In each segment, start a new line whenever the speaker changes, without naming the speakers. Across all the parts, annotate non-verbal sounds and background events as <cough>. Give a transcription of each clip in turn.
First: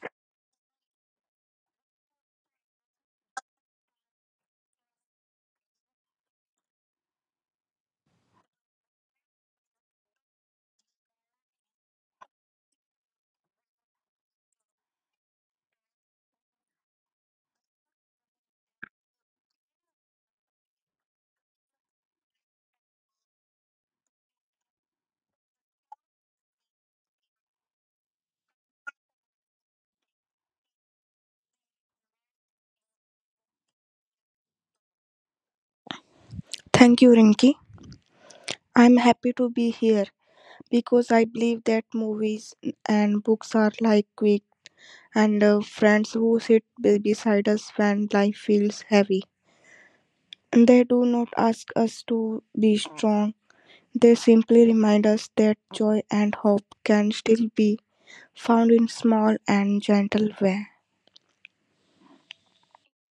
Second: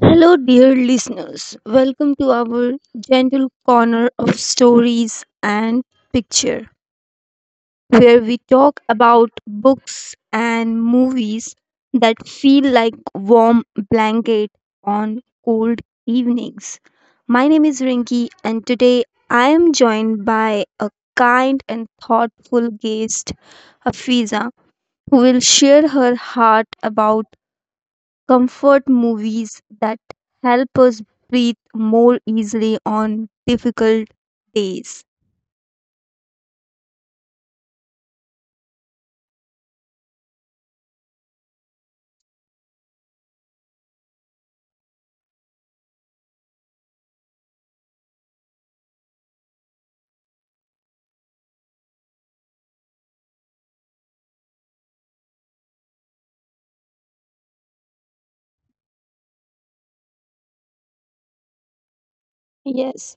Hello, dear listeners. Welcome to our gentle corner of stories and picture, where we talk about books and movies that feel like warm blanket on cold evenings. My name is Rinki, and today I am joined by a kind and thoughtful guest, Hafiza, who will share her heart about comfort movies that help us breathe more easily on difficult days.
Thank you, Rinki. I'm happy to be here because I believe that movies and books are like quick and friends who sit beside us when life feels heavy. They do not ask us to be strong, they simply remind us that joy and hope can still be found in small and gentle way.
Yes,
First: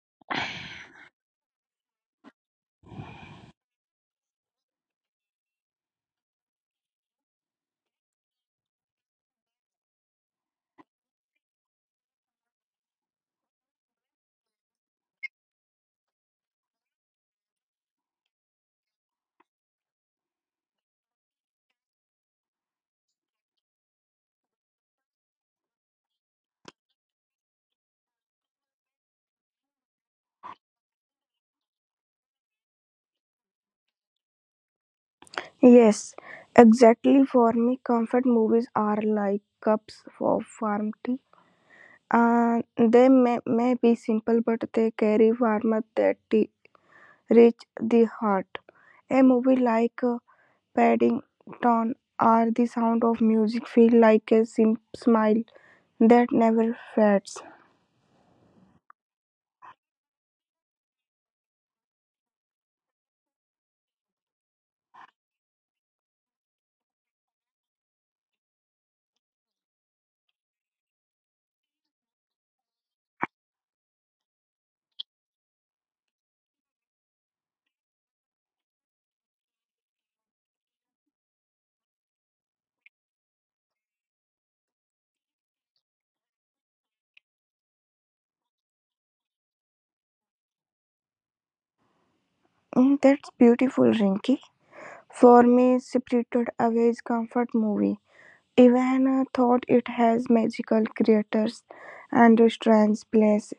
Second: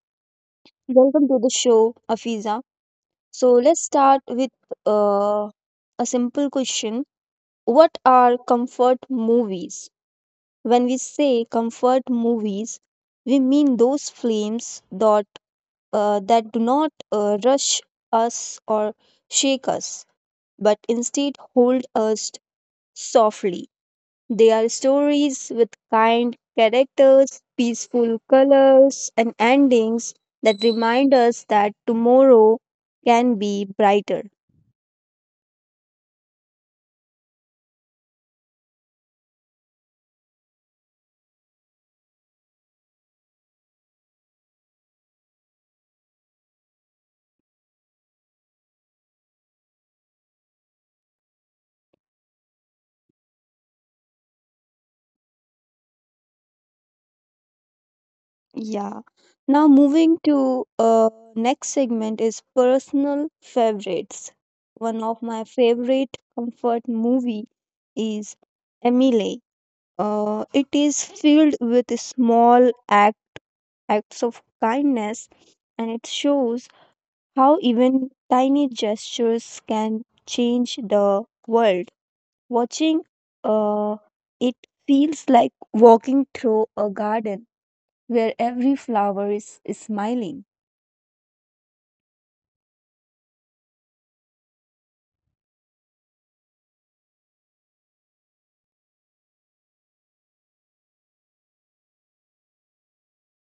welcome to the show, Afiza. So let's start with uh, a simple question. What are comfort movies? When we say comfort movies, we mean those films that do not rush us or shake us, but instead hold us softly. They are stories with kind characters, peaceful colors, and endings that remind us that tomorrow can be brighter.
Yes, exactly, for me, comfort movies are like cups of warmth. They may be simple, but they carry warmth that reach the heart. A movie like Paddington or The Sound of Music feel like a smile that never fades.
Yeah. Now moving to next segment is personal favorites. One of my favorite comfort movie is Emily. It is filled with acts of kindness, and it shows how even tiny gestures can change the world. Watching uh, it feels like walking through a garden where every flower is smiling.
Mm, that's beautiful, Rinky. For me, Spirited Away is comfort movie. Even thought it has magical creatures and strange place.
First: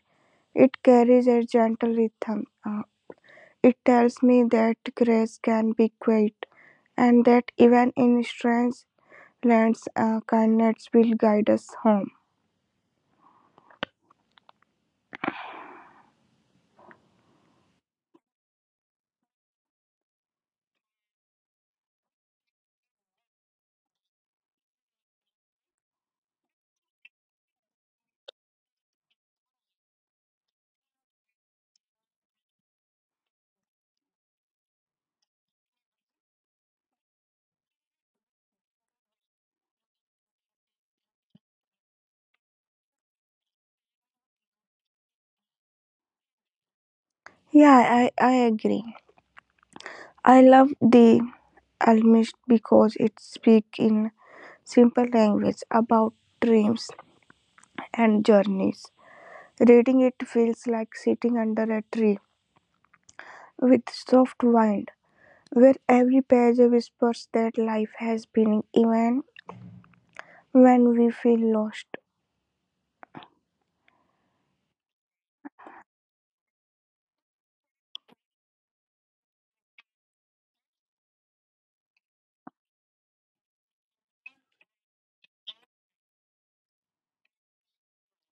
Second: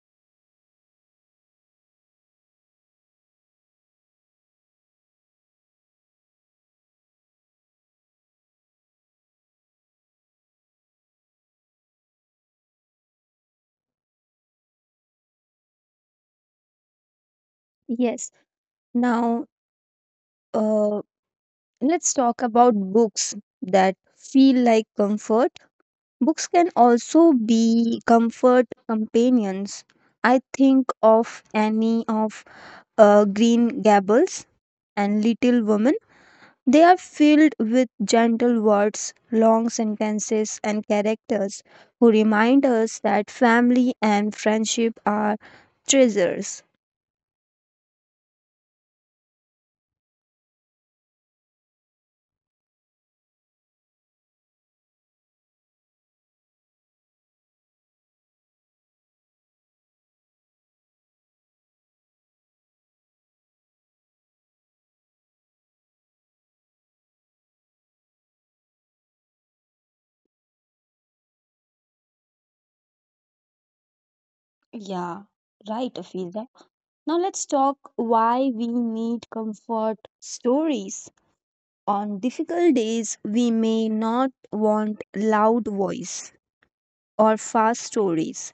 It carries a gentle rhythm. It tells me that grace can be quiet, and that even in strange lands, kindness will guide us home.
Yes, now uh, let's talk about books that feel like comfort. Books can also be comfort companions. I think of Annie of Green Gables and Little Women. They are filled with gentle words, long sentences, and characters who remind us that family and friendship are treasures.
Yeah, I agree. I love the Almist because it speaks in simple language about dreams and journeys. Reading it feels like sitting under a tree with soft wind, where every page whispers that life has meaning even when we feel lost.
Yeah, right, Afiza. Now let's talk why we need comfort stories. On difficult days, we may not want loud voice or fast stories.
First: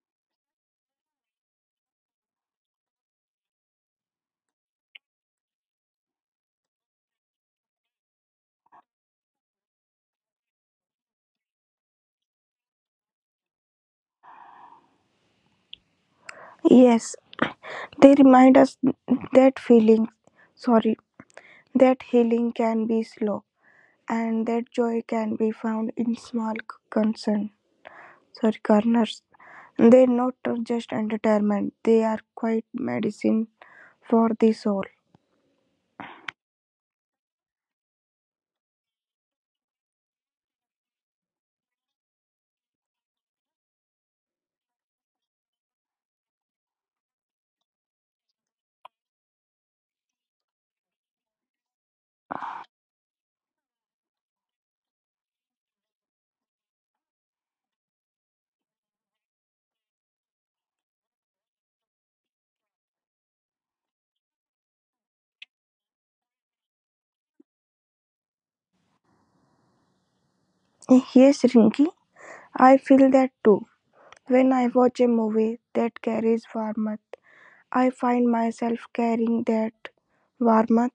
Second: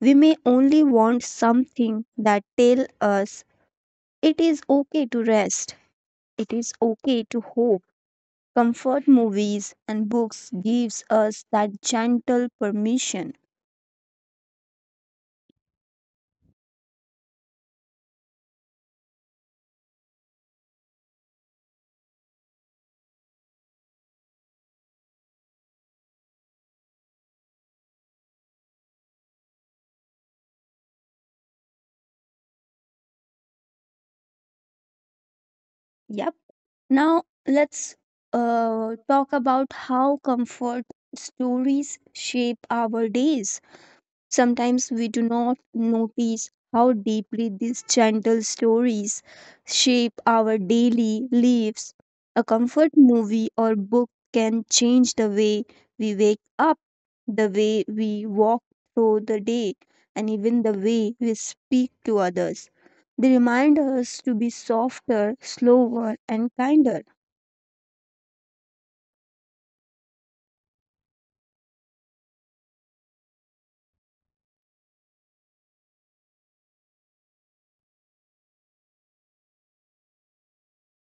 We may only want something that tell us it is okay to rest. It is okay to hope. Comfort movies and books gives us that gentle permission.
Yes, they remind us that sorry, that healing can be slow and that joy can be found in small corners. They're not just entertainment, they are quite medicine for the soul.
Yep. Now let's talk about how comfort stories shape our days. Sometimes we do not notice how deeply these gentle stories shape our daily lives. A comfort movie or book can change the way we wake up, the way we walk through the day, and even the way we speak to others. They remind us to be softer, slower, and kinder.
Yes, Rinky, I feel that too. When I watch a movie that carries warmth, I find myself carrying that warmth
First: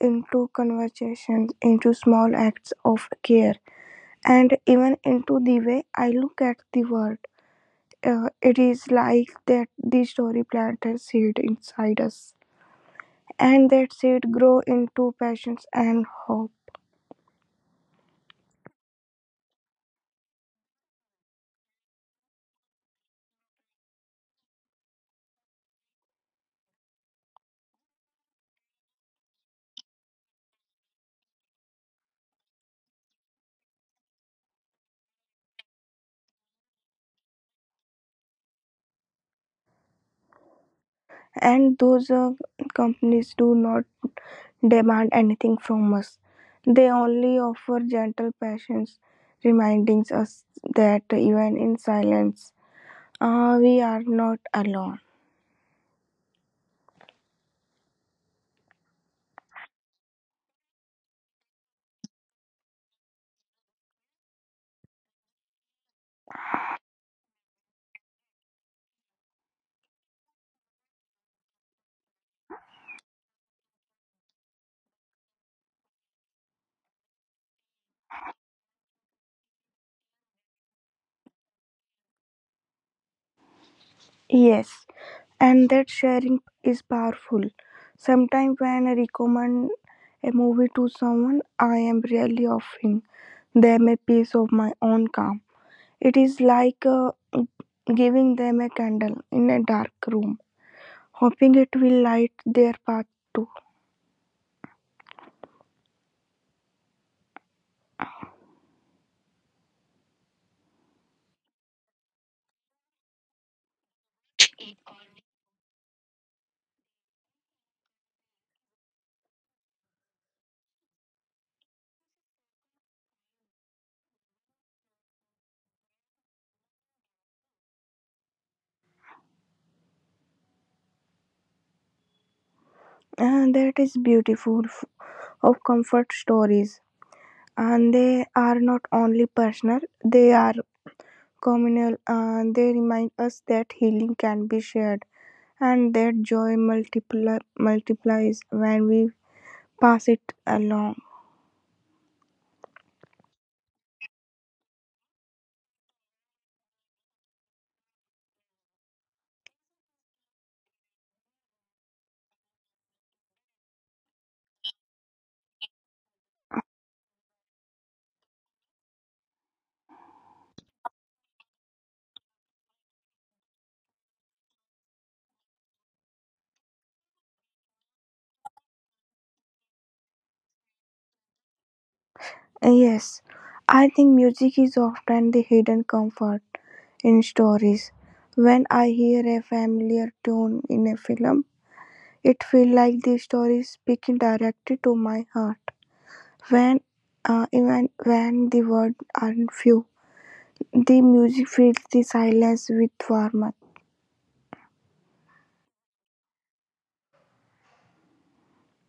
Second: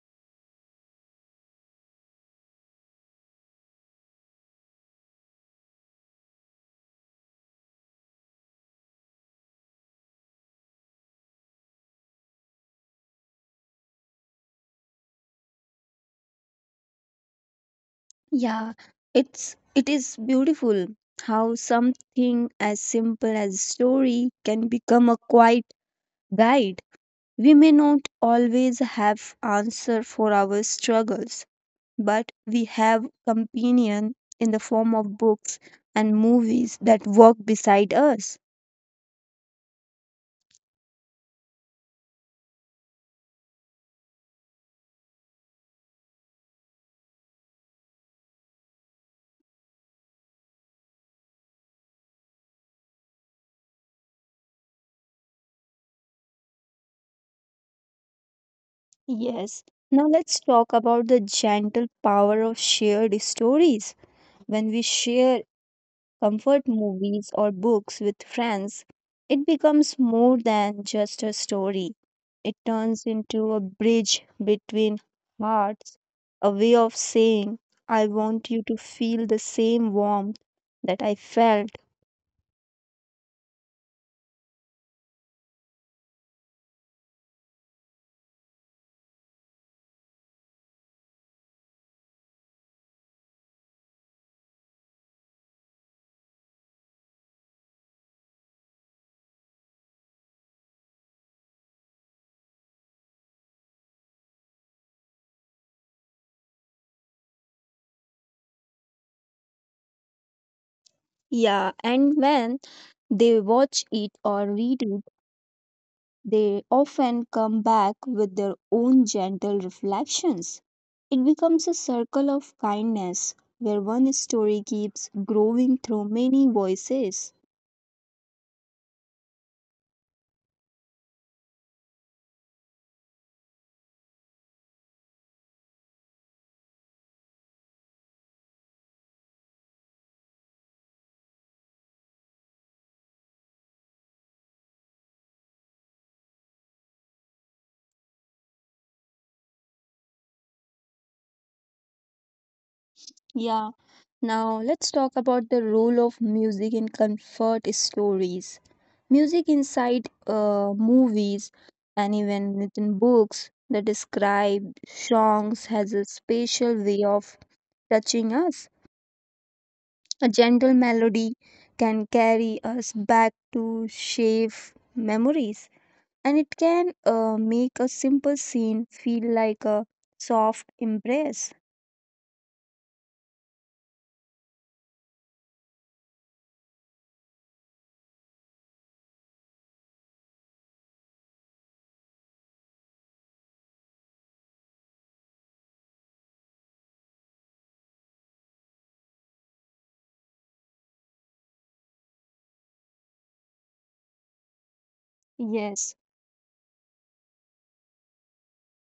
into conversations, into small acts of care. And even into the way I look at the world, it is like that the story planted seed inside us, and that seed grow into passions and hope.
Yeah, it is beautiful how something as simple as story can become a quiet guide. We may not always have answer for our struggles, but we have companion in the form of books and movies that walk beside us.
And those companies do not demand anything from us; they only offer gentle passions, reminding us that even in silence, we are not alone.
Yes. Now let's talk about the gentle power of shared stories. When we share comfort movies or books with friends, it becomes more than just a story. It turns into a bridge between hearts, a way of saying, I want you to feel the same warmth that I felt.
Yes, and that sharing is powerful. Sometimes when I recommend a movie to someone, I am really offering them a piece of my own calm. It is like giving them a candle in a dark room, hoping it will light their path too.
Yeah, and when they watch it or read, they often come back with their own gentle reflections. It becomes a circle of kindness where one story keeps growing through many voices.
And that is beautiful of comfort stories, and they are not only personal, they are communal, and they remind us that healing can be shared and that multiplies when we pass it along.
Yeah, now let's talk about the role of music in comfort stories. Music inside movies and even within books that describe songs has a special way of touching us. A gentle melody can carry us back to safe memories, and it can make a simple scene feel like a soft embrace.
Yes, I think music is often the hidden comfort in stories. When I hear a familiar tune in a film, it feels like the story is speaking directly to my heart. When Even when the words aren't few, the music fills the silence with warmth.
Yes,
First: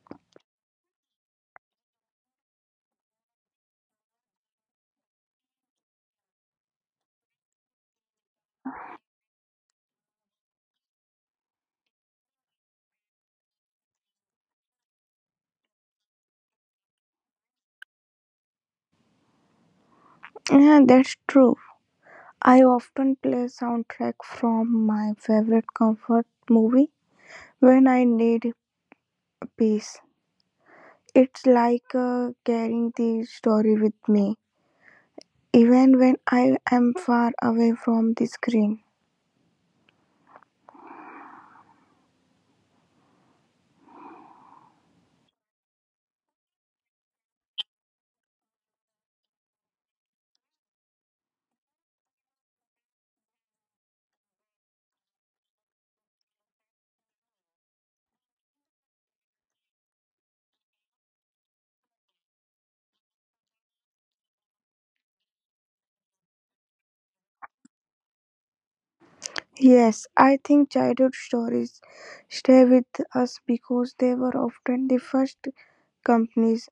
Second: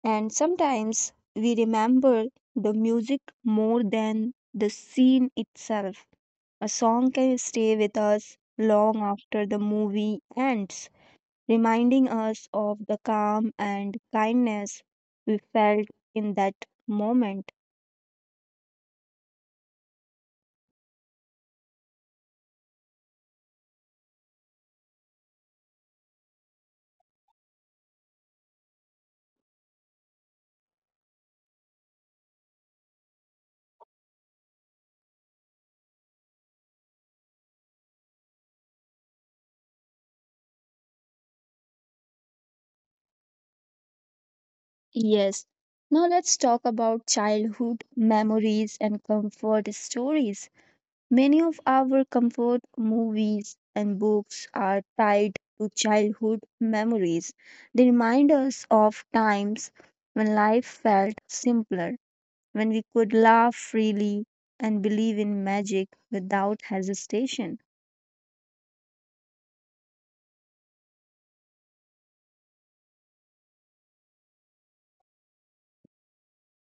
and sometimes we remember the music more than the scene itself. A song can stay with us long after the movie ends, reminding us of the calm and kindness we felt in that moment.
Yeah, that's true. I often play soundtrack from my favorite comfort movie when I need peace. It's like carrying the story with me, even when I am far away from the screen.
Yes. Now let's talk about childhood memories and comfort stories. Many of our comfort movies and books are tied to childhood memories. They remind us of times when life felt simpler, when we could laugh freely and believe in magic without hesitation.
Yes, I think childhood stories stay with us because they were often the first companies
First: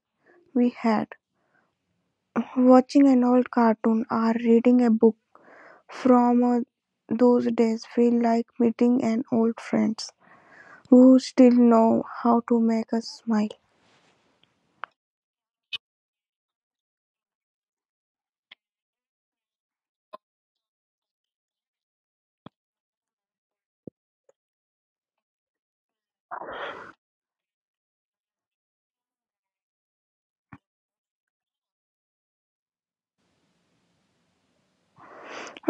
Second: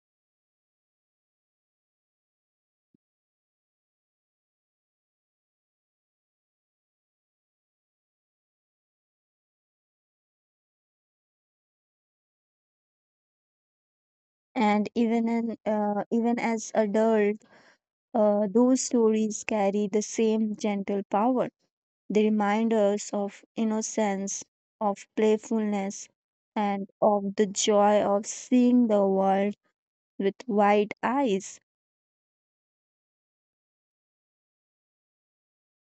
we had. Watching an old cartoon or reading a book from those days feel like meeting an old friend who still know how to make us smile.
And even as adult, those stories carry the same gentle power. They remind us of innocence, of playfulness, and of the joy of seeing the world with wide eyes.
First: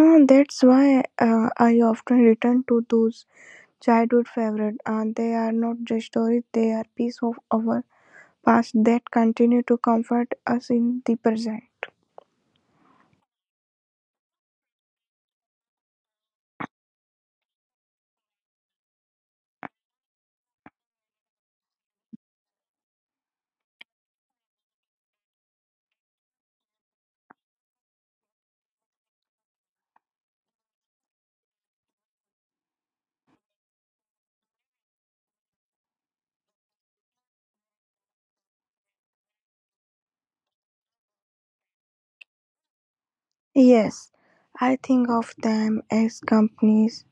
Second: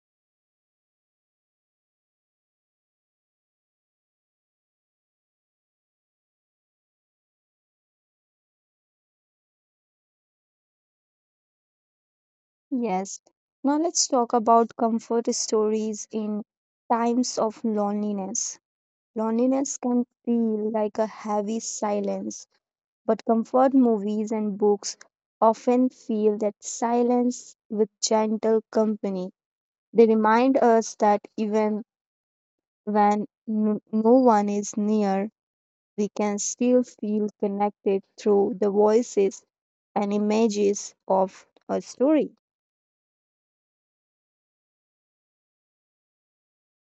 Ah, that's why I often return to those childhood favorites. And they are not just stories, they are pieces of our past that continue to comfort us in the present.
Yes, now let's talk about comfort stories in times of loneliness. Loneliness can feel like a heavy silence, but comfort movies and books often feel that silence with gentle company. They remind us that even when no one is near, we can still feel connected through the voices and images of a story.
Yes, I think of them as companies,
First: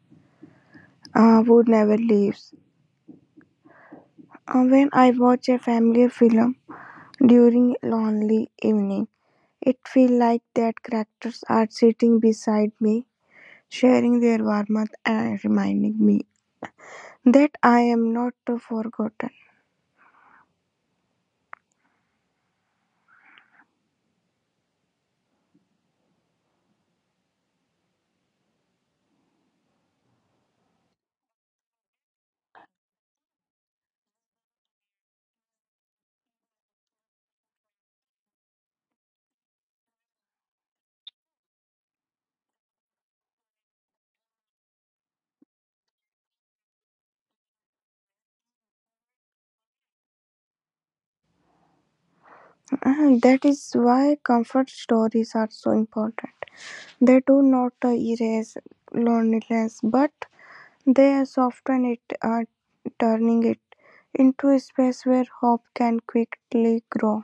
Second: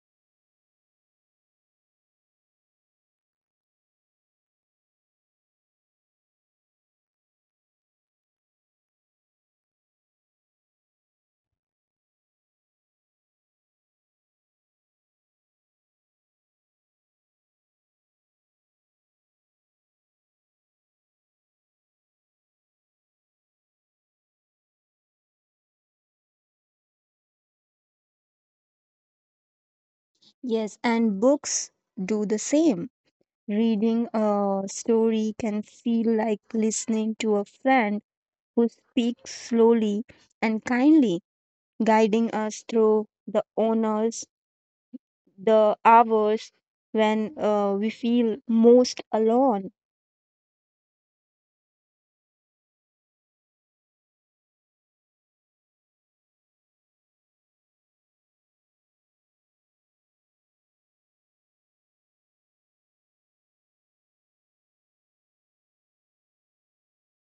who never leaves. When I watch a family film during lonely evening, it feels like that characters are sitting beside me, sharing their warmth and reminding me that I am not forgotten.
Yes, and books do the same. Reading a story can feel like listening to a friend who speaks slowly and kindly, guiding us through the honors, the hours when we feel most alone.
And that is why comfort stories are so important. They do not erase loneliness, but they soften it, turning it into a space where hope can quickly grow.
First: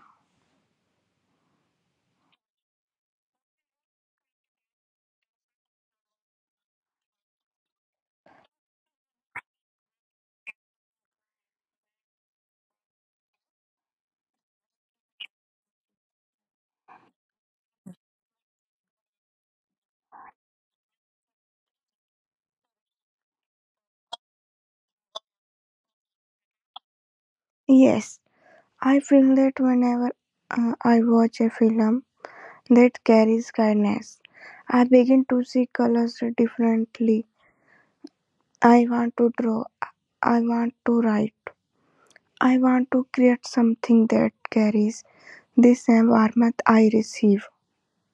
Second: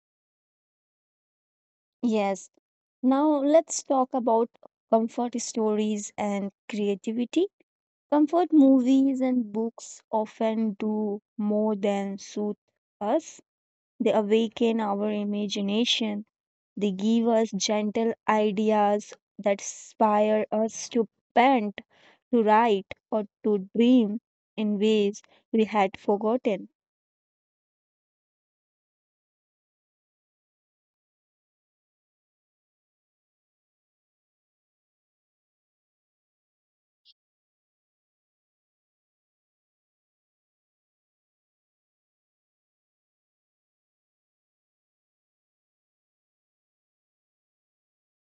Yes. Now let's talk about comfort stories and creativity. Comfort movies and books often do more than soothe us. They awaken our imagination. They give us gentle ideas that inspire us to paint, to write, or to dream in ways we had forgotten.
Yes, I feel that whenever I watch a film that carries kindness, I begin to see colors differently. I want to draw, I want to write, I want to create something that carries the same warmth I receive.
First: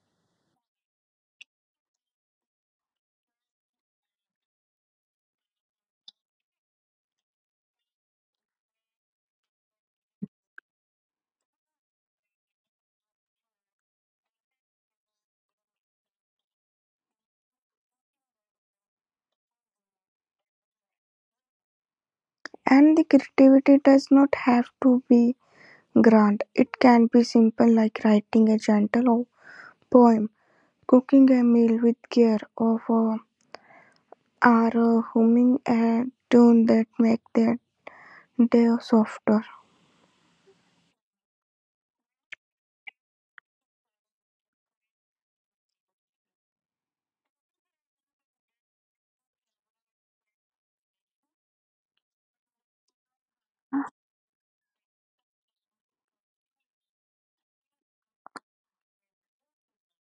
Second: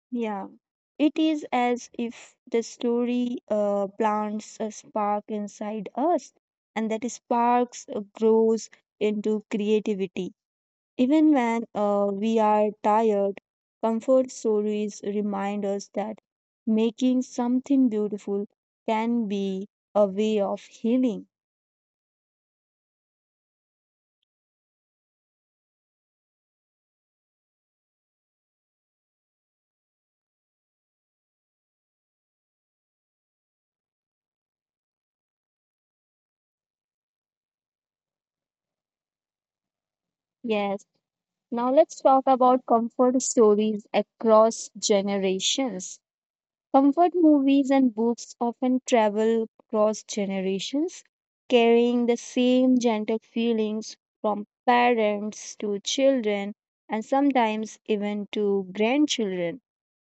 Yeah, it is as if the story plants a spark inside us, and that sparks grows into creativity. Even when we are tired, comfort stories remind us that making something beautiful can be a way of healing.
And the creativity does not have to be grand. It can be simple, like writing a gentle poem, cooking a meal with care, or humming a tune that makes the day softer.
Yes. Now let's talk about comfort stories across generations. Comfort movies and books often travel across generations, carrying the same gentle feelings from parents to children and sometimes even to grandchildren.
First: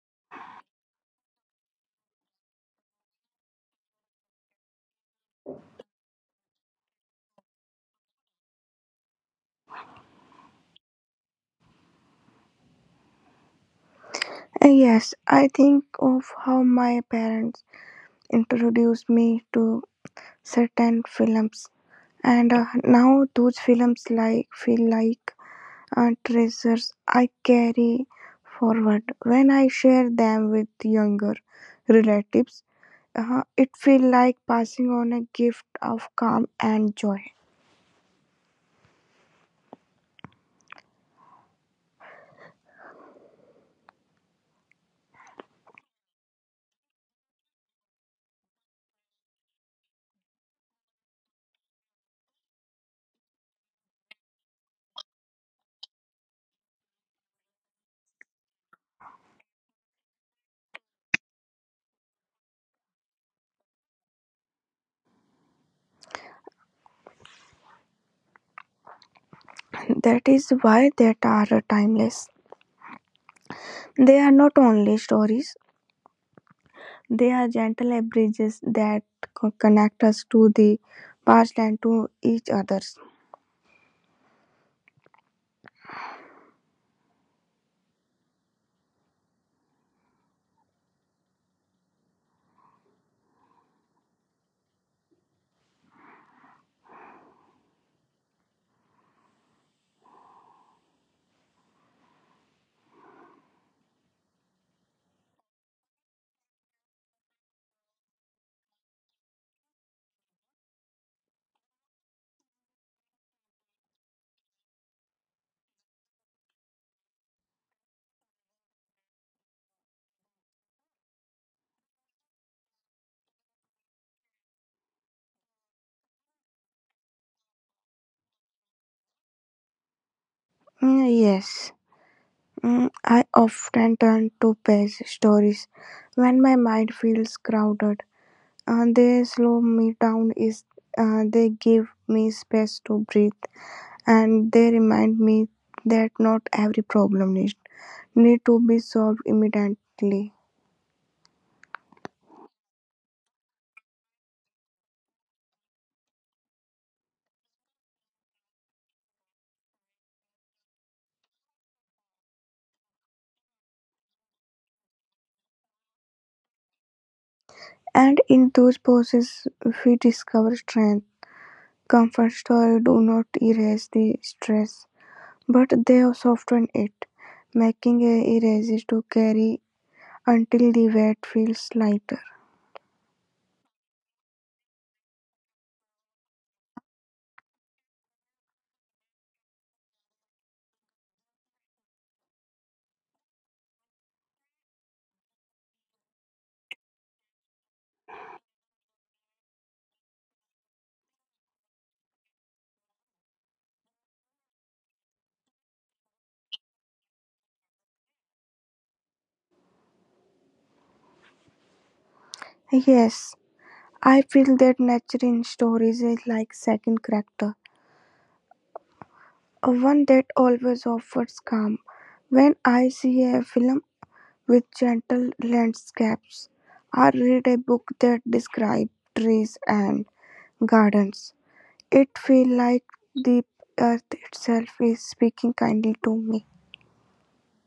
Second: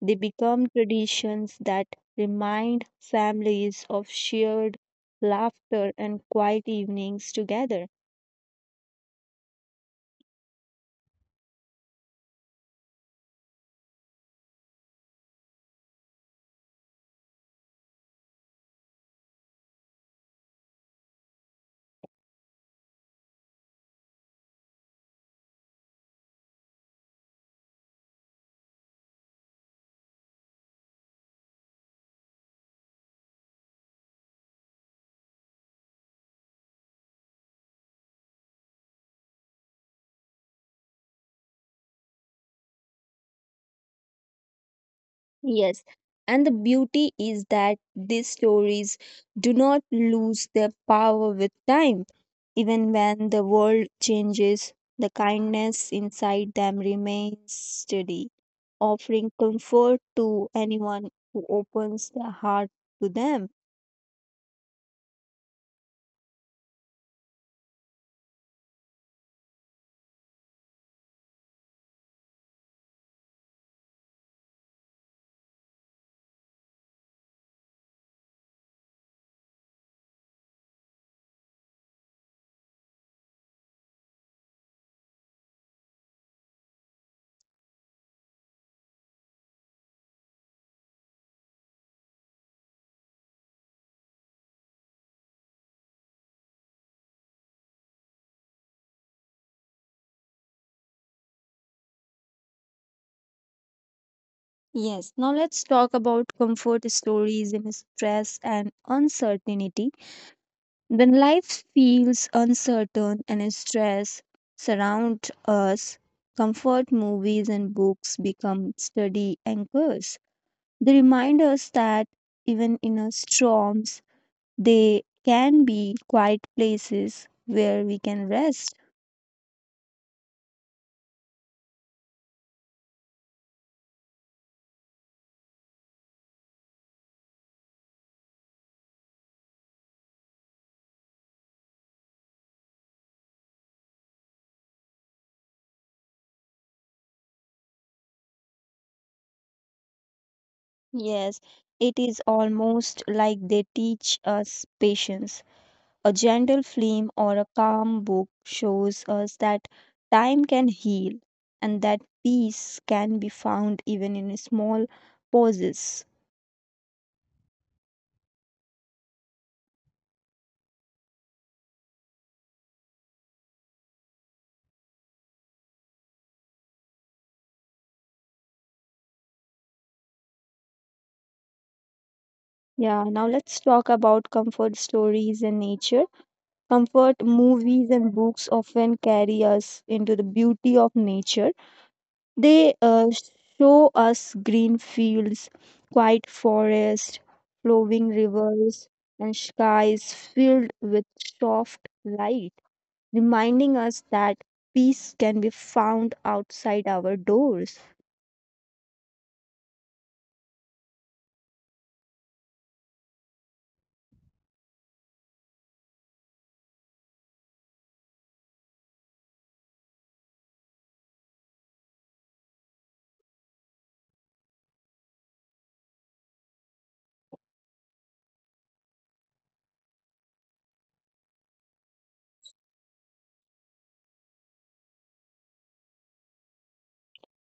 They become traditions that remind families of shared laughter and quiet evenings together.
And yes, I think of how my parents introduced me to certain films, and now those films like feel like treasures I carry forward when I share them with younger relatives. It feels like passing on a gift of calm and joy.
Yes, and the beauty is that these stories do not lose their power with time. Even when the world changes, the kindness inside them remains steady, offering comfort to anyone who opens their heart to them.
<laughs> That is why they are timeless. They are not only stories; they are gentle bridges that connect us to the past and to each others.
Yes, now let's talk about comfort stories in stress and uncertainty. When life feels uncertain and stress surround us, comfort movies and books become steady anchors. They remind us that even in our storms, they can be quiet places where we can rest.
Mm, yes. Mm, I often turn to page stories when my mind feels crowded. They slow me down. Is They give me space to breathe, and they remind me that not every problem need to be solved immediately.
Yes, it is almost like they teach us patience. A gentle flame or a calm book shows us that time can heal and that peace can be found even in small pauses.
And in those pauses, we discover strength. Comfort stories do not erase the stress, but they soften it, making it easier to carry until the wet feels lighter.
Yeah, now let's talk about comfort stories and nature. Comfort movies and books often carry us into the beauty of nature. They show us green fields, quiet forests, flowing rivers, and skies filled with soft light, reminding us that peace can be found outside our doors.
Yes, I feel that nature in stories is like second character, a one that always offers calm. When I see a film with gentle landscapes, or read a book that describes trees and gardens, it feels like the earth itself is speaking kindly to me.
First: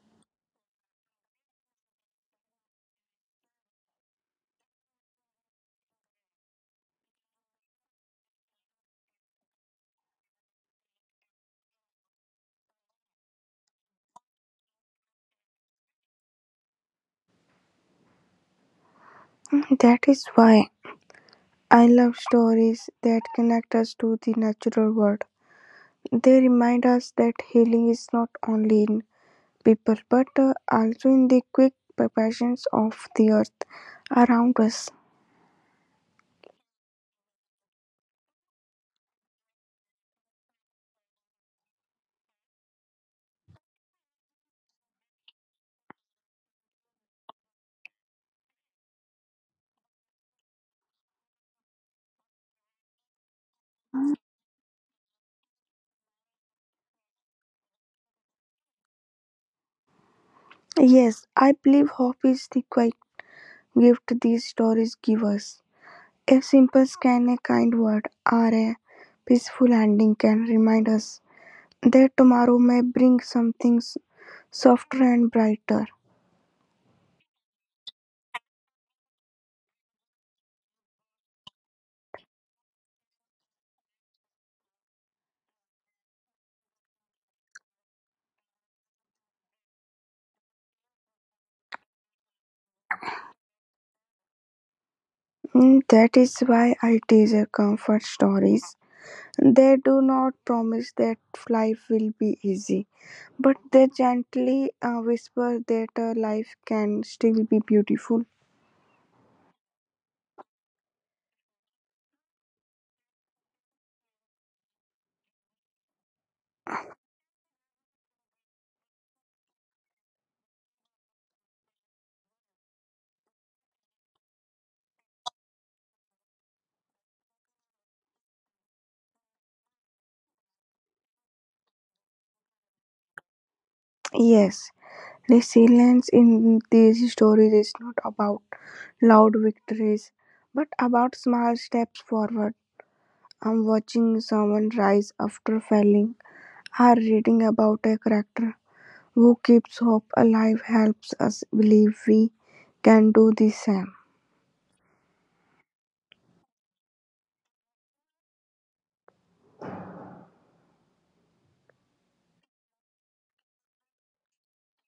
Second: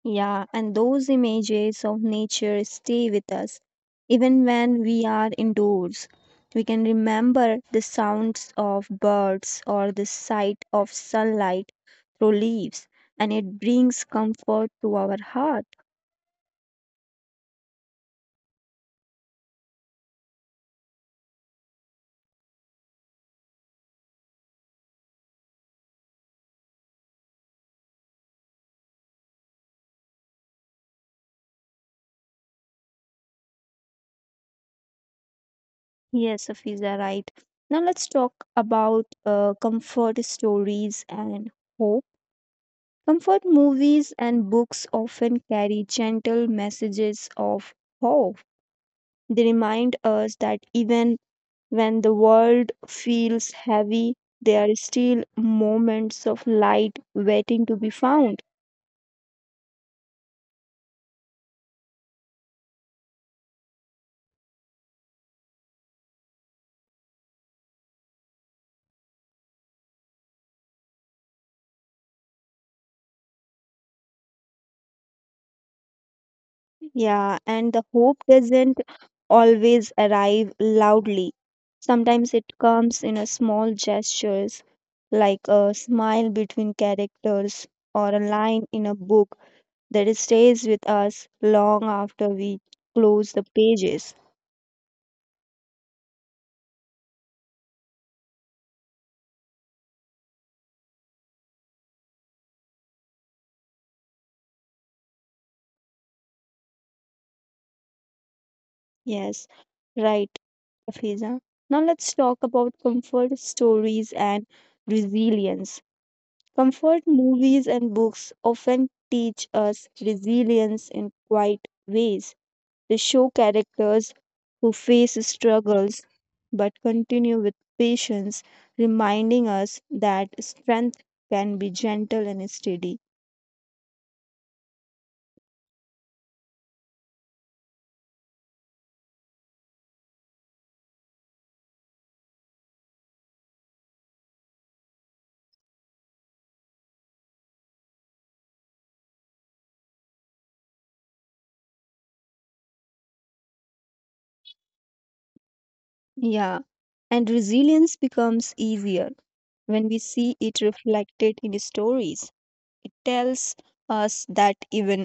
Yeah, and those images of nature stay with us even when we are indoors. We can remember the sounds of birds or the sight of sunlight through leaves, and it brings comfort to our heart.
That is why I love stories that connect us to the natural world. They remind us that healing is not only in people, but also in the quick passions of the earth around us.
Yes, Afiza, right. Now let's talk about comfort stories and hope. Comfort movies and books often carry gentle messages of hope. They remind us that even when the world feels heavy, there are still moments of light waiting to be found.
Yes, I believe hope is the quiet gift these stories give us. A simple scan, a kind word, or a peaceful ending can remind us that tomorrow may bring something softer and brighter.
Yeah, and the hope doesn't always arrive loudly. Sometimes it comes in a small gestures like a smile between characters or a line in a book that it stays with us long after we close the pages.
Mm, that is why I tease a comfort stories. They do not promise that life will be easy, but they gently whisper that life can still be beautiful.
Yes, right, Hafiza. Now let's talk about comfort stories and resilience. Comfort movies and books often teach us resilience in quiet ways. They show characters who face struggles but continue with patience, reminding us that strength can be gentle and steady.
Yes, resilience in these stories is not about loud victories, but about small steps forward. I'm watching someone rise after falling, or reading about a character who keeps hope alive helps us believe we can do the same.
Yeah, and resilience becomes easier when we see it reflected in stories. It tells us that even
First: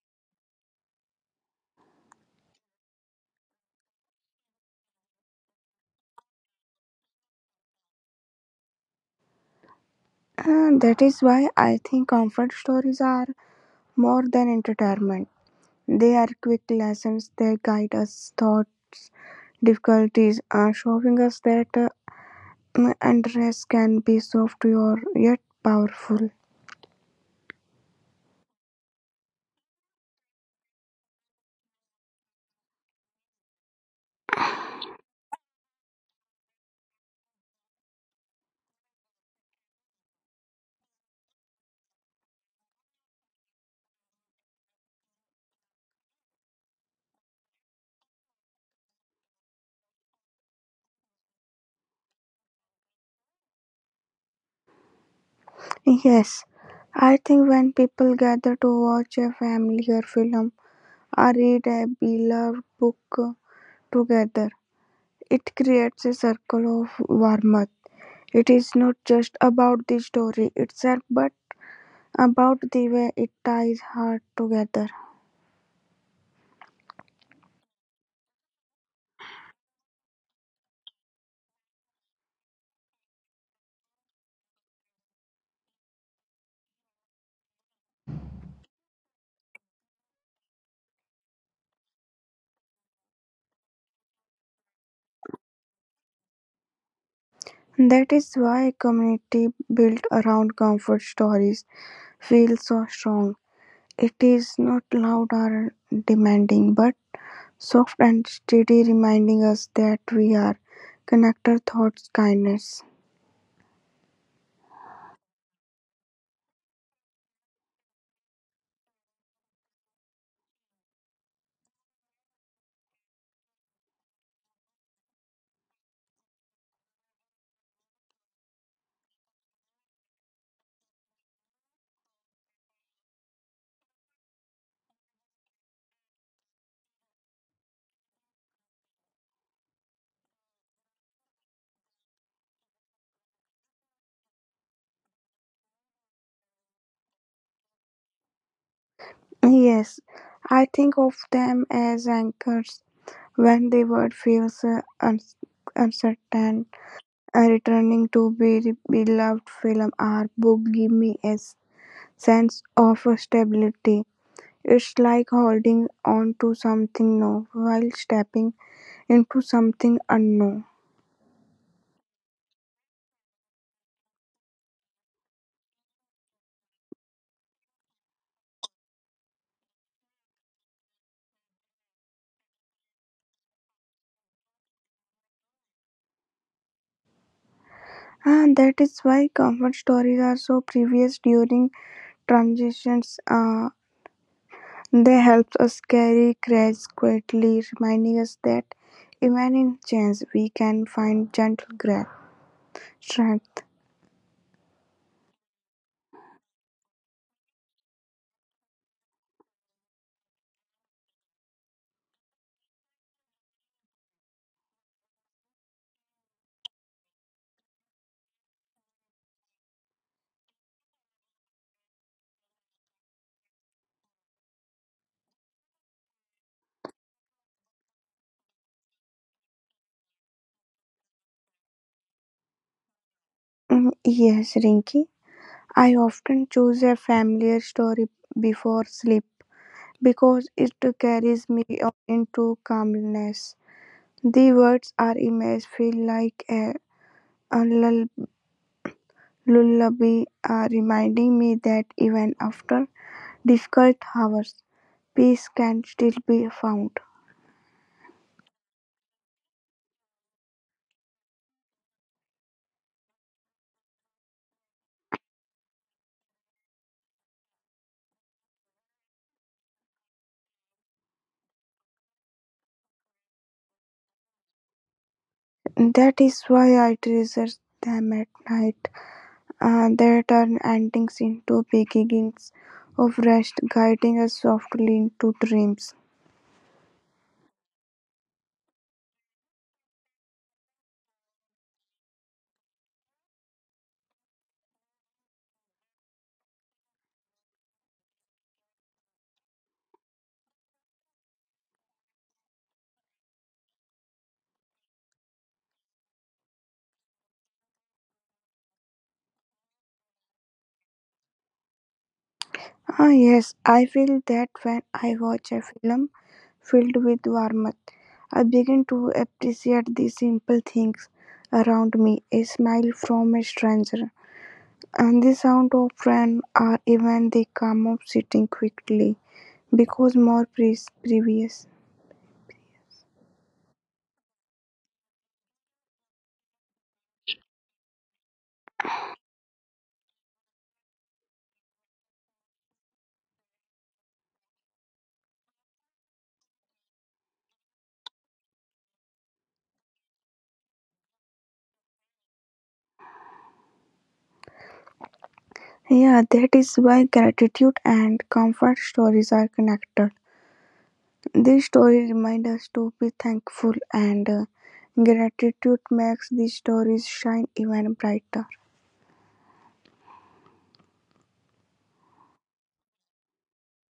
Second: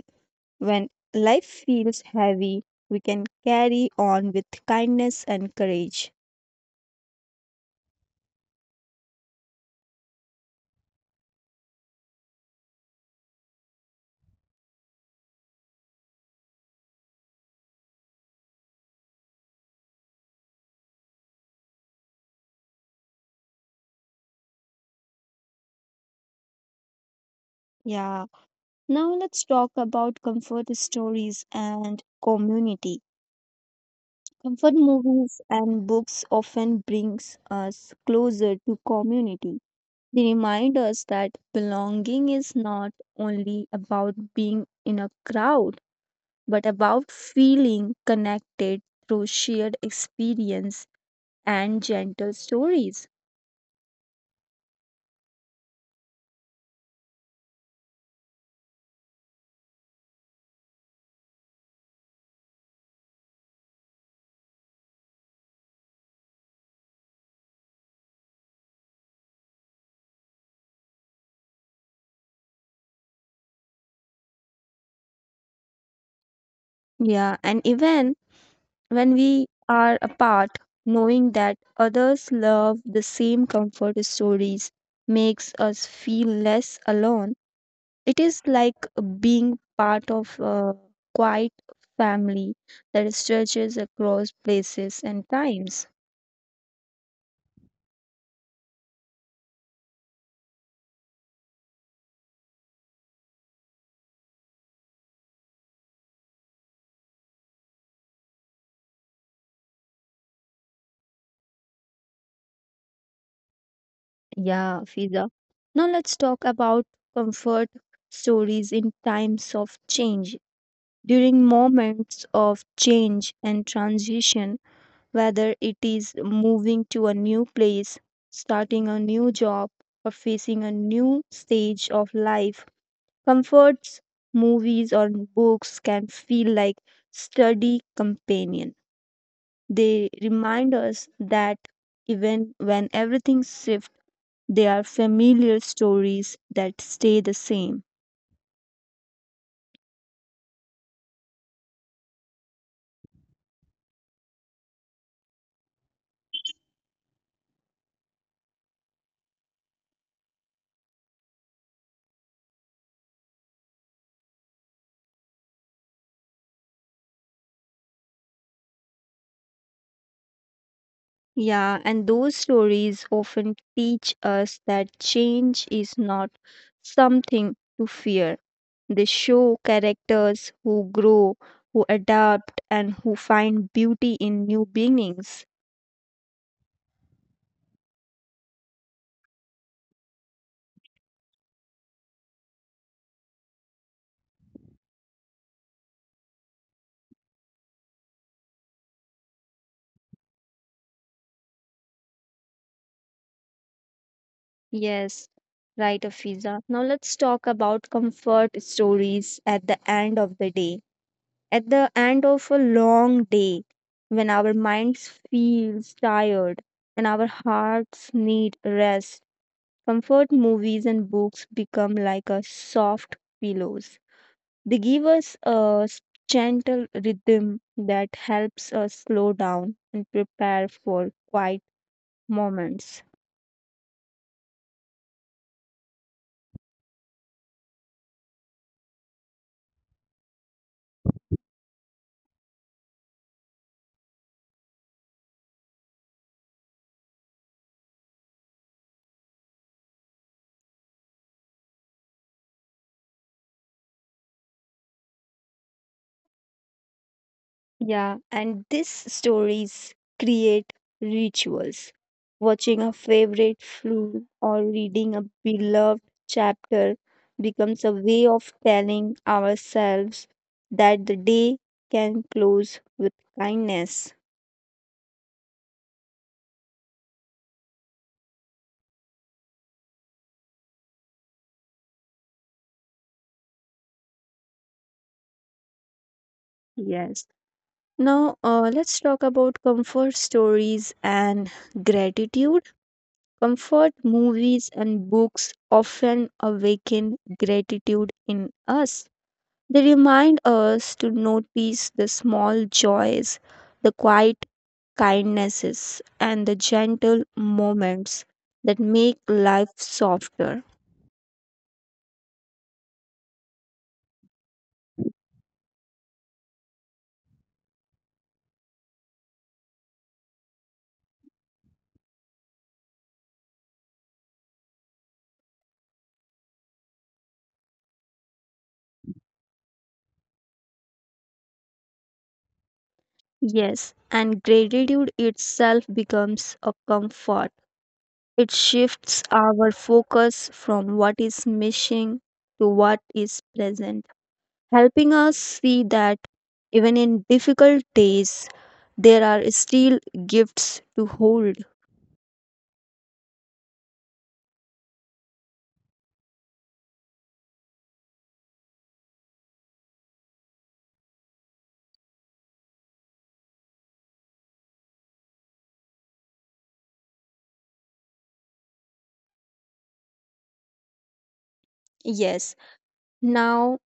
when life feels heavy, we can carry on with kindness and courage.
And that is why I think comfort stories are more than entertainment. They are quick lessons that guide us Thoughts, difficulties, are showing us that endurance can be soft or yet powerful.
Yeah, now let's talk about comfort stories and community. Comfort movies and books often brings us closer to community. They remind us that belonging is not only about being in a crowd, but about feeling connected through shared experience and gentle stories.
Yes, I think when people gather to watch a familiar film or read a beloved book together, it creates a circle of warmth. It is not just about the story itself, but about the way it ties heart together.
Yeah, and even when we are apart, knowing that others love the same comfort stories makes us feel less alone. It is like being part of a quiet family that stretches across places and times.
That is why community built around comfort stories feels so strong. It is not loud or demanding, but soft and steady, reminding us that we are connected thoughts kindness.
Yeah, Fiza. Now let's talk about comfort stories in times of change. During moments of change and transition, whether it is moving to a new place, starting a new job, or facing a new stage of life, comforts, movies, or books can feel like study companion. They remind us that even when everything shifts, they are familiar stories that stay the same.
Yes, I think of them as anchors when the world feels uncertain. Returning to be beloved film or book give me a sense of stability. It's like holding on to something new while stepping into something unknown.
Yeah, and those stories often teach us that change is not something to fear. They show characters who grow, who adapt, and who find beauty in new beginnings.
And that is why comfort stories are so previous during transitions. They help us carry courage quietly, reminding us that even in change, we can find strength.
Yes, right, Afiza. Now let's talk about comfort stories at the end of the day. At the end of a long day, when our minds feels tired and our hearts need rest, comfort movies and books become like a soft pillows. They give us a gentle rhythm that helps us slow down and prepare for quiet moments.
Mm, yes, Rinky. I often choose a familiar story before sleep because it carries me into calmness. The words or image feel like a lullaby, reminding me that even after difficult hours, peace can still be found.
Yeah, and these stories create rituals. Watching a favorite film or reading a beloved chapter becomes a way of telling ourselves that the day can close with kindness.
That is why I treasure them at night. They turn endings into beginnings of rest, guiding us softly into dreams.
Yes. Now, let's talk about comfort stories and gratitude. Comfort movies and books often awaken gratitude in us. They remind us to notice the small joys, the quiet kindnesses, and the gentle moments that make life softer.
Ah, yes, I feel that when I watch a film filled with warmth, I begin to appreciate the simple things around me, a smile from a stranger, and the sound of rain, or even the calm of sitting quickly because more previous.
Yes, and gratitude itself becomes a comfort. It shifts our focus from what is missing to what is present, helping us see that even in difficult days, there are still gifts to hold.
Yeah, that is why gratitude and comfort stories are connected. These stories remind us to be thankful, and gratitude makes these stories shine even brighter.
Yes, now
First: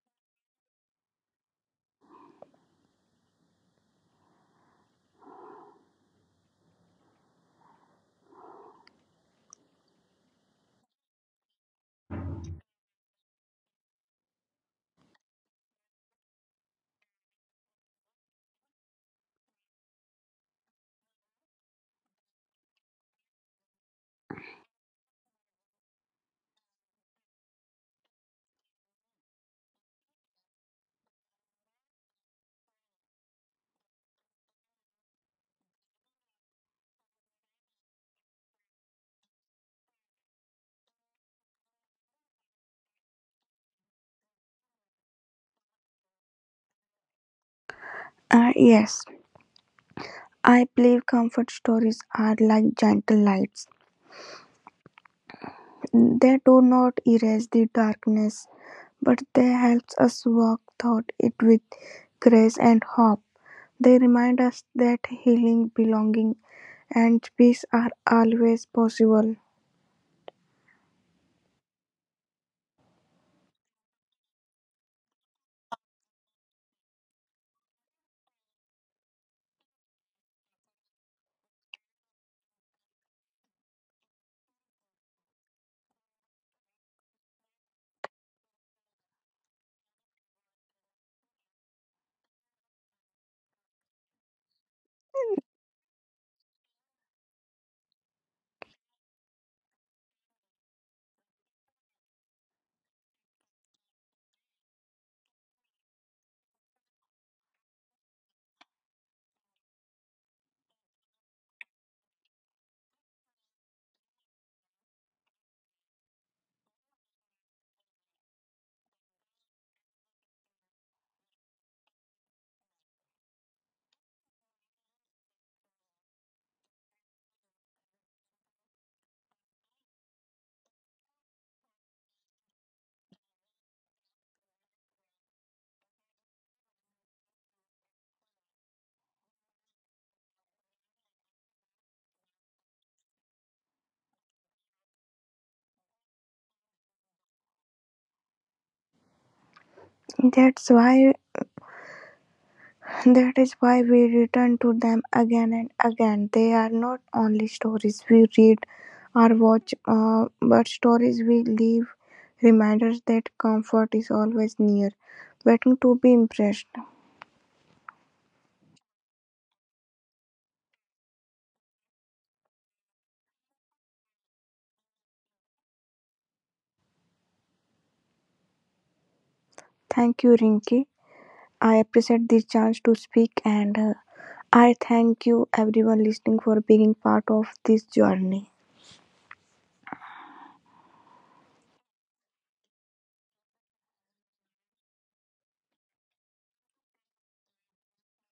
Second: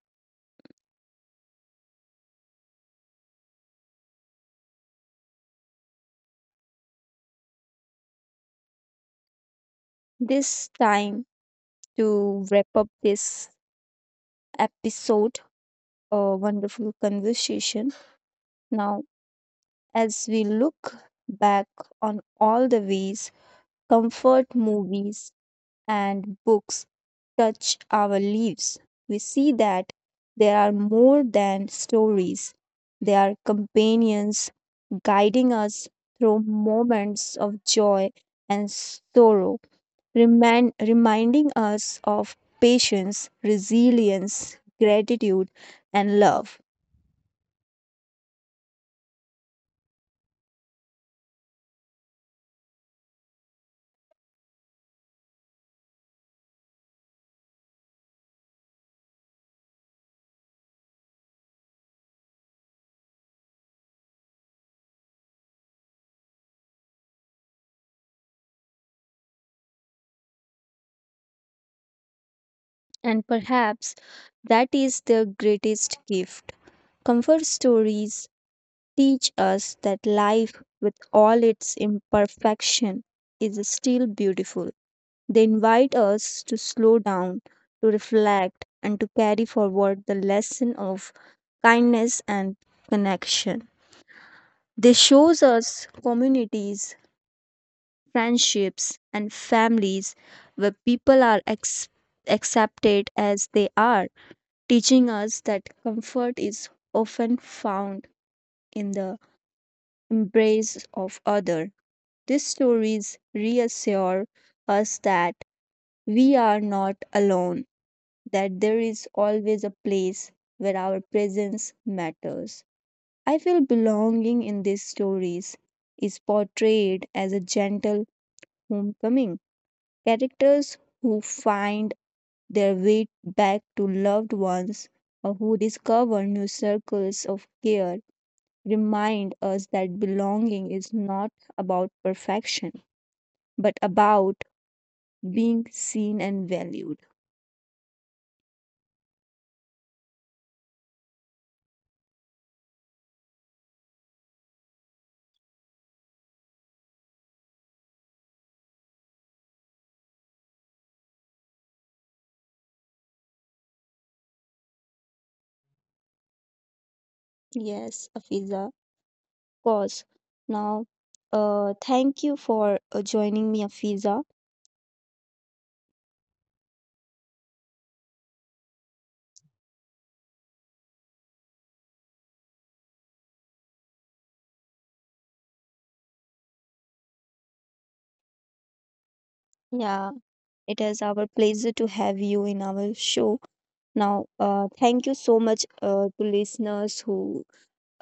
this time to wrap up this episode, a wonderful conversation. Now, as we look back on all the ways comfort movies and books touch our lives, we see that they are more than stories. They are companions guiding us through moments of joy and sorrow, reminding us of patience, resilience, gratitude, and love.
Yes, I believe comfort stories are like gentle lights. They do not erase the darkness, but they help us walk through it with grace and hope. They remind us that healing, belonging, and peace are always possible.
And perhaps that is their greatest gift. Comfort stories teach us that life, with all its imperfection, is still beautiful. They invite us to slow down, to reflect, and to carry forward the lesson of kindness and connection. They shows us communities, friendships, and families where people are accepted as they are, teaching us that comfort is often found in the embrace of other. These stories reassure us that we are not alone, that there is always a place where our presence matters. I feel belonging in these stories is portrayed as a gentle homecoming. Characters who find their way back to loved ones or who discover new circles of care remind us that belonging is not about perfection but about being seen and valued.
That's why That is why we return to them again and again. They are not only stories we read or watch, but stories we live, reminders that comfort is always near, waiting to be impressed.
Yes, Afiza, of course. Now, thank you for joining me, Afiza.
Thank you, Rinki. I appreciate this chance to speak, and I thank you, everyone listening, for being part of this journey.
Yeah, it is our pleasure to have you in our show. Now, thank you so much to listeners who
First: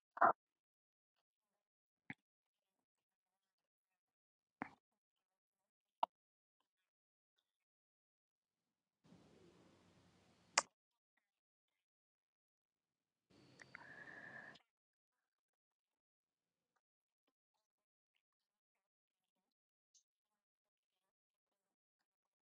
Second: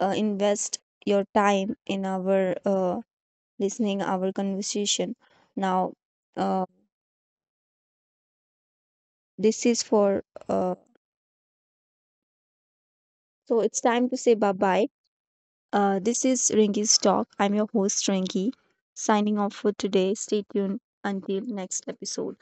invest your time in our listening our conversation. Now, uh, this is for so it's time to say bye bye. This is Rinky's Talk. I'm your host, Rinky, signing off for today. Stay tuned until next episode.